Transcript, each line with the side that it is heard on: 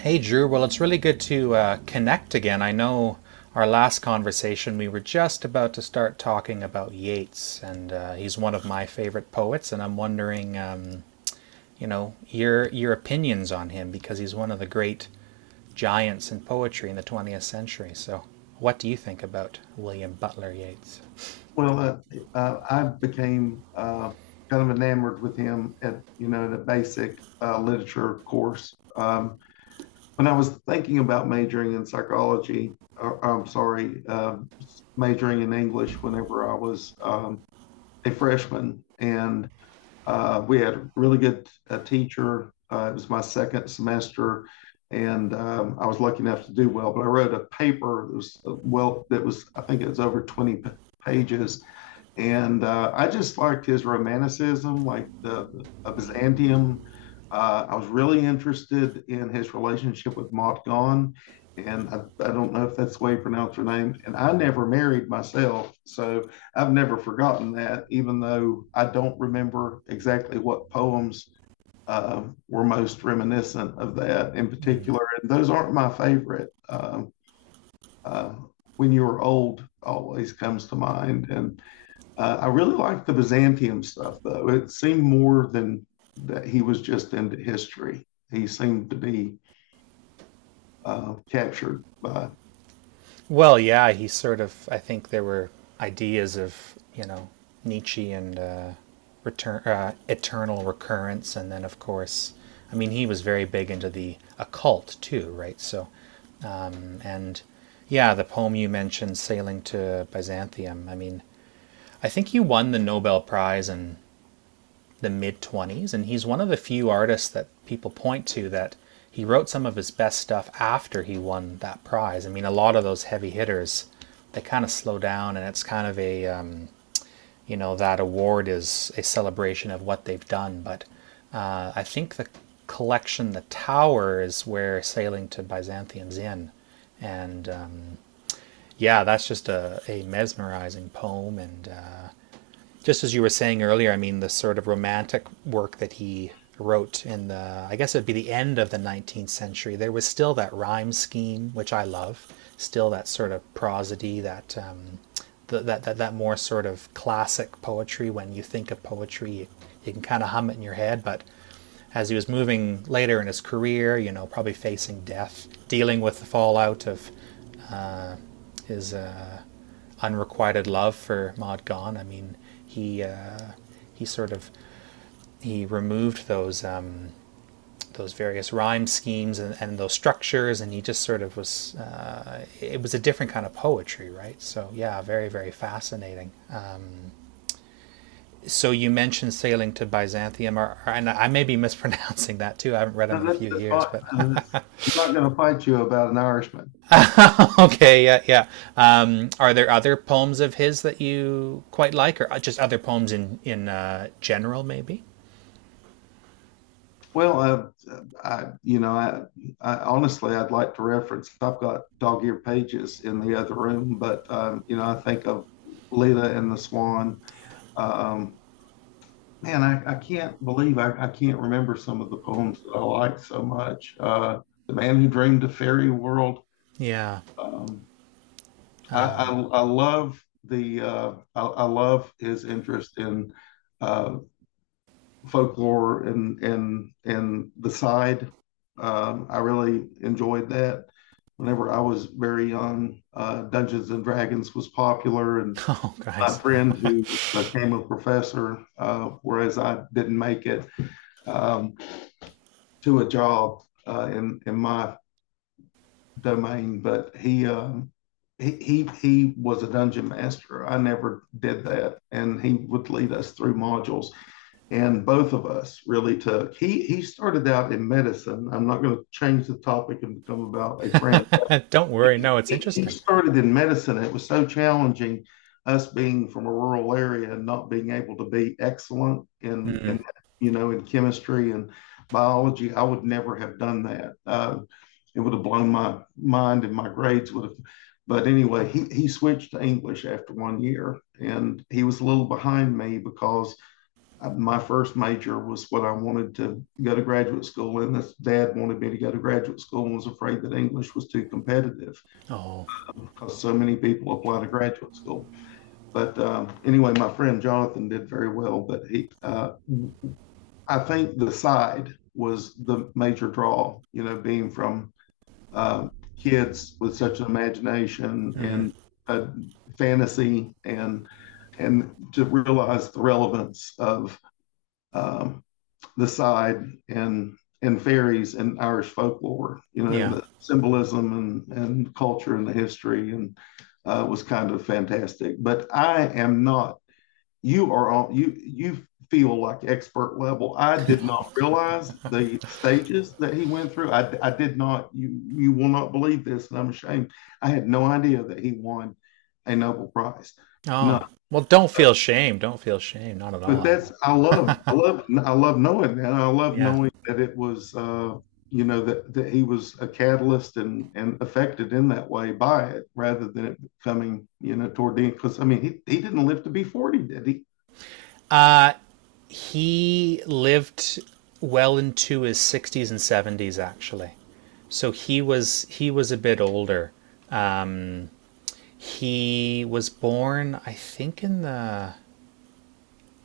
right: Hey, Drew. Well, it's really good to connect again. I know our last conversation, we were just about to start talking about Yeats, and he's one of my favorite poets. And I'm wondering, your opinions on him because he's one of the great giants in poetry in the 20th century. So, what do you think about William Butler Yeats?
left: Well, uh, I became kind of enamored with him at the basic literature course. When I was thinking about majoring in psychology, or, I'm sorry, majoring in English whenever I was a freshman, and we had a really good teacher. It was my second semester, and I was lucky enough to do well. But I wrote a paper that was I think it was over 20 pages, and I just liked his romanticism, like the Byzantium. I was really interested in his relationship with Maud Gonne, and I don't know if that's the way you pronounce her name. And I never married myself, so I've never forgotten that, even though I don't remember exactly what poems were most reminiscent of that in
right: Mm.
left: particular. And those aren't my favorite. Uh, when you are old always comes to mind, and I really liked the Byzantium stuff, though. It seemed more than that he was just into history. He seemed to be captured by.
right: Well, yeah, he sort of. I think there were ideas of you know Nietzsche and return eternal recurrence, and then of course, I mean, he was very big into the occult too, right? So and Yeah, the poem you mentioned, "Sailing to Byzantium." I mean, I think he won the Nobel Prize in the mid 20s, and he's one of the few artists that people point to that he wrote some of his best stuff after he won that prize. I mean, a lot of those heavy hitters, they kind of slow down, and it's kind of a, you know, that award is a celebration of what they've done. But I think the collection, The Tower, is where Sailing to Byzantium's in. And Yeah, that's just a mesmerizing poem, and just as you were saying earlier, I mean, the sort of romantic work that he wrote in the, I guess it'd be the end of the 19th century, there was still that rhyme scheme, which I love, still that sort of prosody, that. Th that, that, that more sort of classic poetry. When you think of you can kind of hum it in your head, but as he was moving later in his career, you know, probably facing death, dealing with the fallout of his unrequited love for Maud Gonne. I mean, he uh, he he removed those various rhyme schemes, and those structures, and he just sort of was it was a different kind of poetry, right? So yeah, very very fascinating. So you mentioned sailing to Byzantium, and I may be mispronouncing that too. I haven't read him
left: No,
right: in a few
left: that's
right: years,
left: fine.
right: but
left: Uh, I'm not going to fight you about an Irishman.
right: okay, yeah, yeah. Are there other poems of his that you quite like, or just other poems in general, maybe?
left: Well, uh, I, you know, I, I honestly, I'd like to reference. I've got dog ear pages in the other room, but I think of Lita and the Swan. uh, Um, Man, I can't believe I can't remember some of the poems that I like so much. The Man Who Dreamed a Fairy World.
right: Yeah.
left: Um,
right: Um.
left: I love the I love his interest in uh, folklore and and the side. I really enjoyed that. Whenever I was very young, Dungeons and Dragons was popular, and
right: Oh,
left: my
right: guys.
left: friend who became a professor, whereas I didn't make it, um, to a job in my domain, but he was a dungeon master. I never did that, and he would lead us through modules. And both of us really took. He started out in medicine. I'm not going to change the topic and become about a friend.
right: Don't worry. No, it's
left: He
right: interesting.
left: started in medicine. It was so challenging, us being from a rural area and not being able to be excellent
right: Mm.
left: in, you know, in chemistry and biology. I would never have done that. It would have blown my mind, and my grades would have. But anyway, he switched to English after 1 year, and he was a little behind me because my first major was what I wanted to go to graduate school in. His dad wanted me to go to graduate school and was afraid that English was too competitive
right: Oh,
left: because so many people apply to graduate school. But anyway, my friend Jonathan did very well, but I think the side was the major draw, you know, being from uh, kids with such an imagination
right: mm.
left: and a fantasy and to realize the relevance of um, the side and and fairies and Irish folklore, you know, and
right: Yeah.
left: the symbolism and culture and the history, and was kind of fantastic. But I am not. You are on. You feel like expert level. I did not realize the stages that he went through. I did not. You will not believe this, and I'm ashamed. I had no idea that he won a Nobel Prize. None.
right: Oh, well, don't feel shame. Don't feel shame. Not at all.
left: But
right: I mean,
left: that's, I love knowing that. I love
right: yeah.
left: knowing that it was, you know, that that he was a catalyst and affected in that way by it rather than it becoming, you know, toward the end, because I mean he didn't live to be 40, did he?
right: Uh, he lived well into his 60s and 70s, actually. So he was a bit older. Um, he was born, I think, in the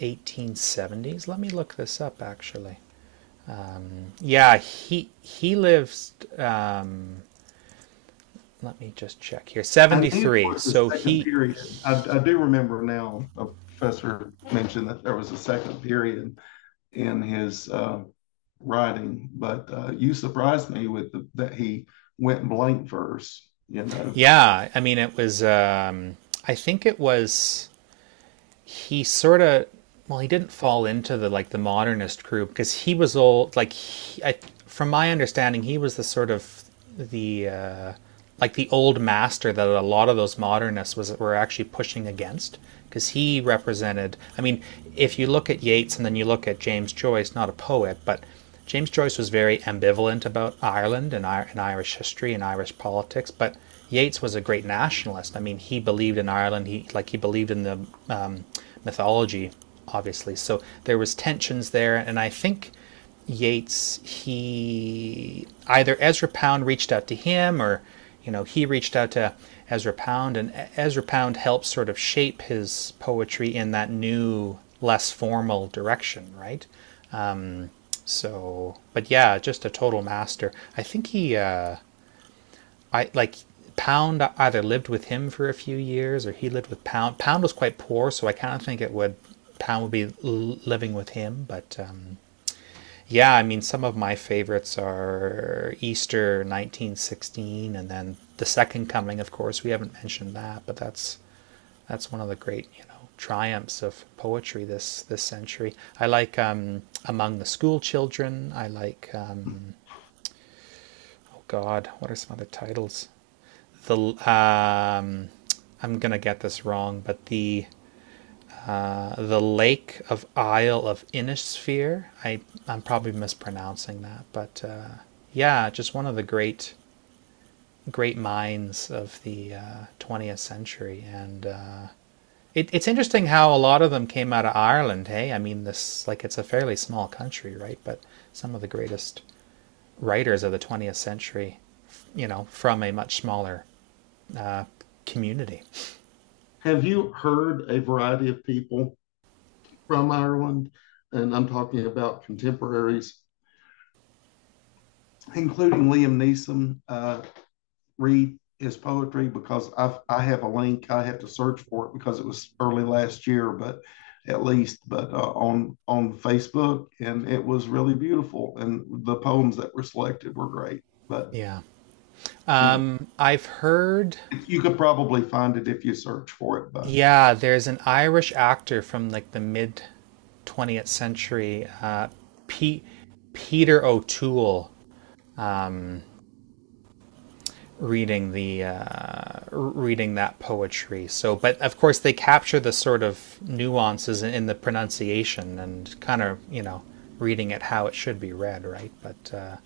right: 1870s. Let me look this up, actually. Yeah, he lived. Let me just check here.
left: I knew it
right: 73,
left: was the
right: so
left: second
right: he
left: period. I do remember now. A professor mentioned that there was a second period in his writing, but you surprised me with that he went blank verse. You know,
right: yeah, I mean, it was I think it was he sort of well he didn't fall into the modernist crew because he was old like he, I, from my understanding he was the sort of the like the old master that a lot of those modernists was were actually pushing against because he represented. I mean, if you look at Yeats and then you look at James Joyce, not a poet, but James Joyce was very ambivalent about Ireland, and Irish history and Irish politics, but Yeats was a great nationalist. I mean, he believed in Ireland. He believed in the um, mythology, obviously. So there was tensions there, and I think Yeats he either Ezra Pound reached out to him, or he reached out to Ezra Pound, and Ezra Pound helped sort of shape his poetry in that new, less formal direction, right? So, but yeah, just a total master. I like Pound either lived with him for a few years, or he lived with Pound. Pound was quite poor, so I kind of think it would. Pound would be living with him. But Yeah, I mean, some of my favorites are Easter 1916, and then the Second Coming. Of course, we haven't mentioned that, but that's one of the great triumphs of poetry this century. I like Among the School Children. I like. God, what are some other titles? The I'm gonna get this wrong, but the Lake of Isle of Innisphere. I'm probably mispronouncing that, but yeah, just one of the great great minds of the 20th century, and it's interesting how a lot of them came out of Ireland. Hey, I mean this, like, it's a fairly small country, right? But some of the greatest writers of the 20th century, you know, from a much smaller uh, community.
left: have you heard a variety of people from Ireland? And I'm talking about contemporaries, including Liam Neeson. Read his poetry because I have a link. I had to search for it because it was early last year, but at least, but on Facebook, and it was really beautiful. And the poems that were selected were great. But
right: Yeah.
left: anyway,
right: Um, I've heard,
left: you could probably find it if you search for it. But
right: yeah, there's an Irish actor from like the mid 20th century, Pete, Peter O'Toole, reading the reading that poetry. So, but of course, they capture the sort of nuances in the pronunciation and kind of reading it how it should be read, right? But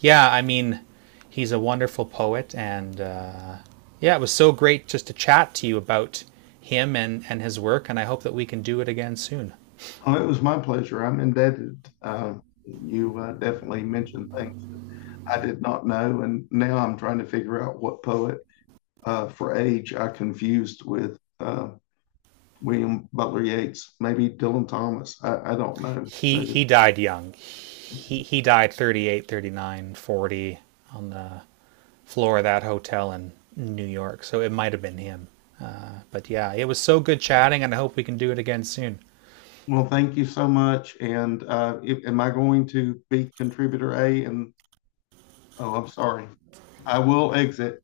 right: yeah, I mean, he's a wonderful poet, and yeah, it was so great just to chat to you about him and his work, and I hope that we can do it again soon.
left: oh, it was my pleasure. I'm indebted. You definitely mentioned things I did not know. And now I'm trying to figure out what poet for age I confused with William Butler Yeats, maybe Dylan Thomas. I don't know.
right: He
left: There's,
right: he died young. He died 38, 39, 40 on the floor of that hotel in New York. So it might have been him. But yeah, it was so good chatting, and I hope we can do it again soon.
left: well, thank you so much. And if, am I going to be contributor A? And oh, I'm sorry. I will exit.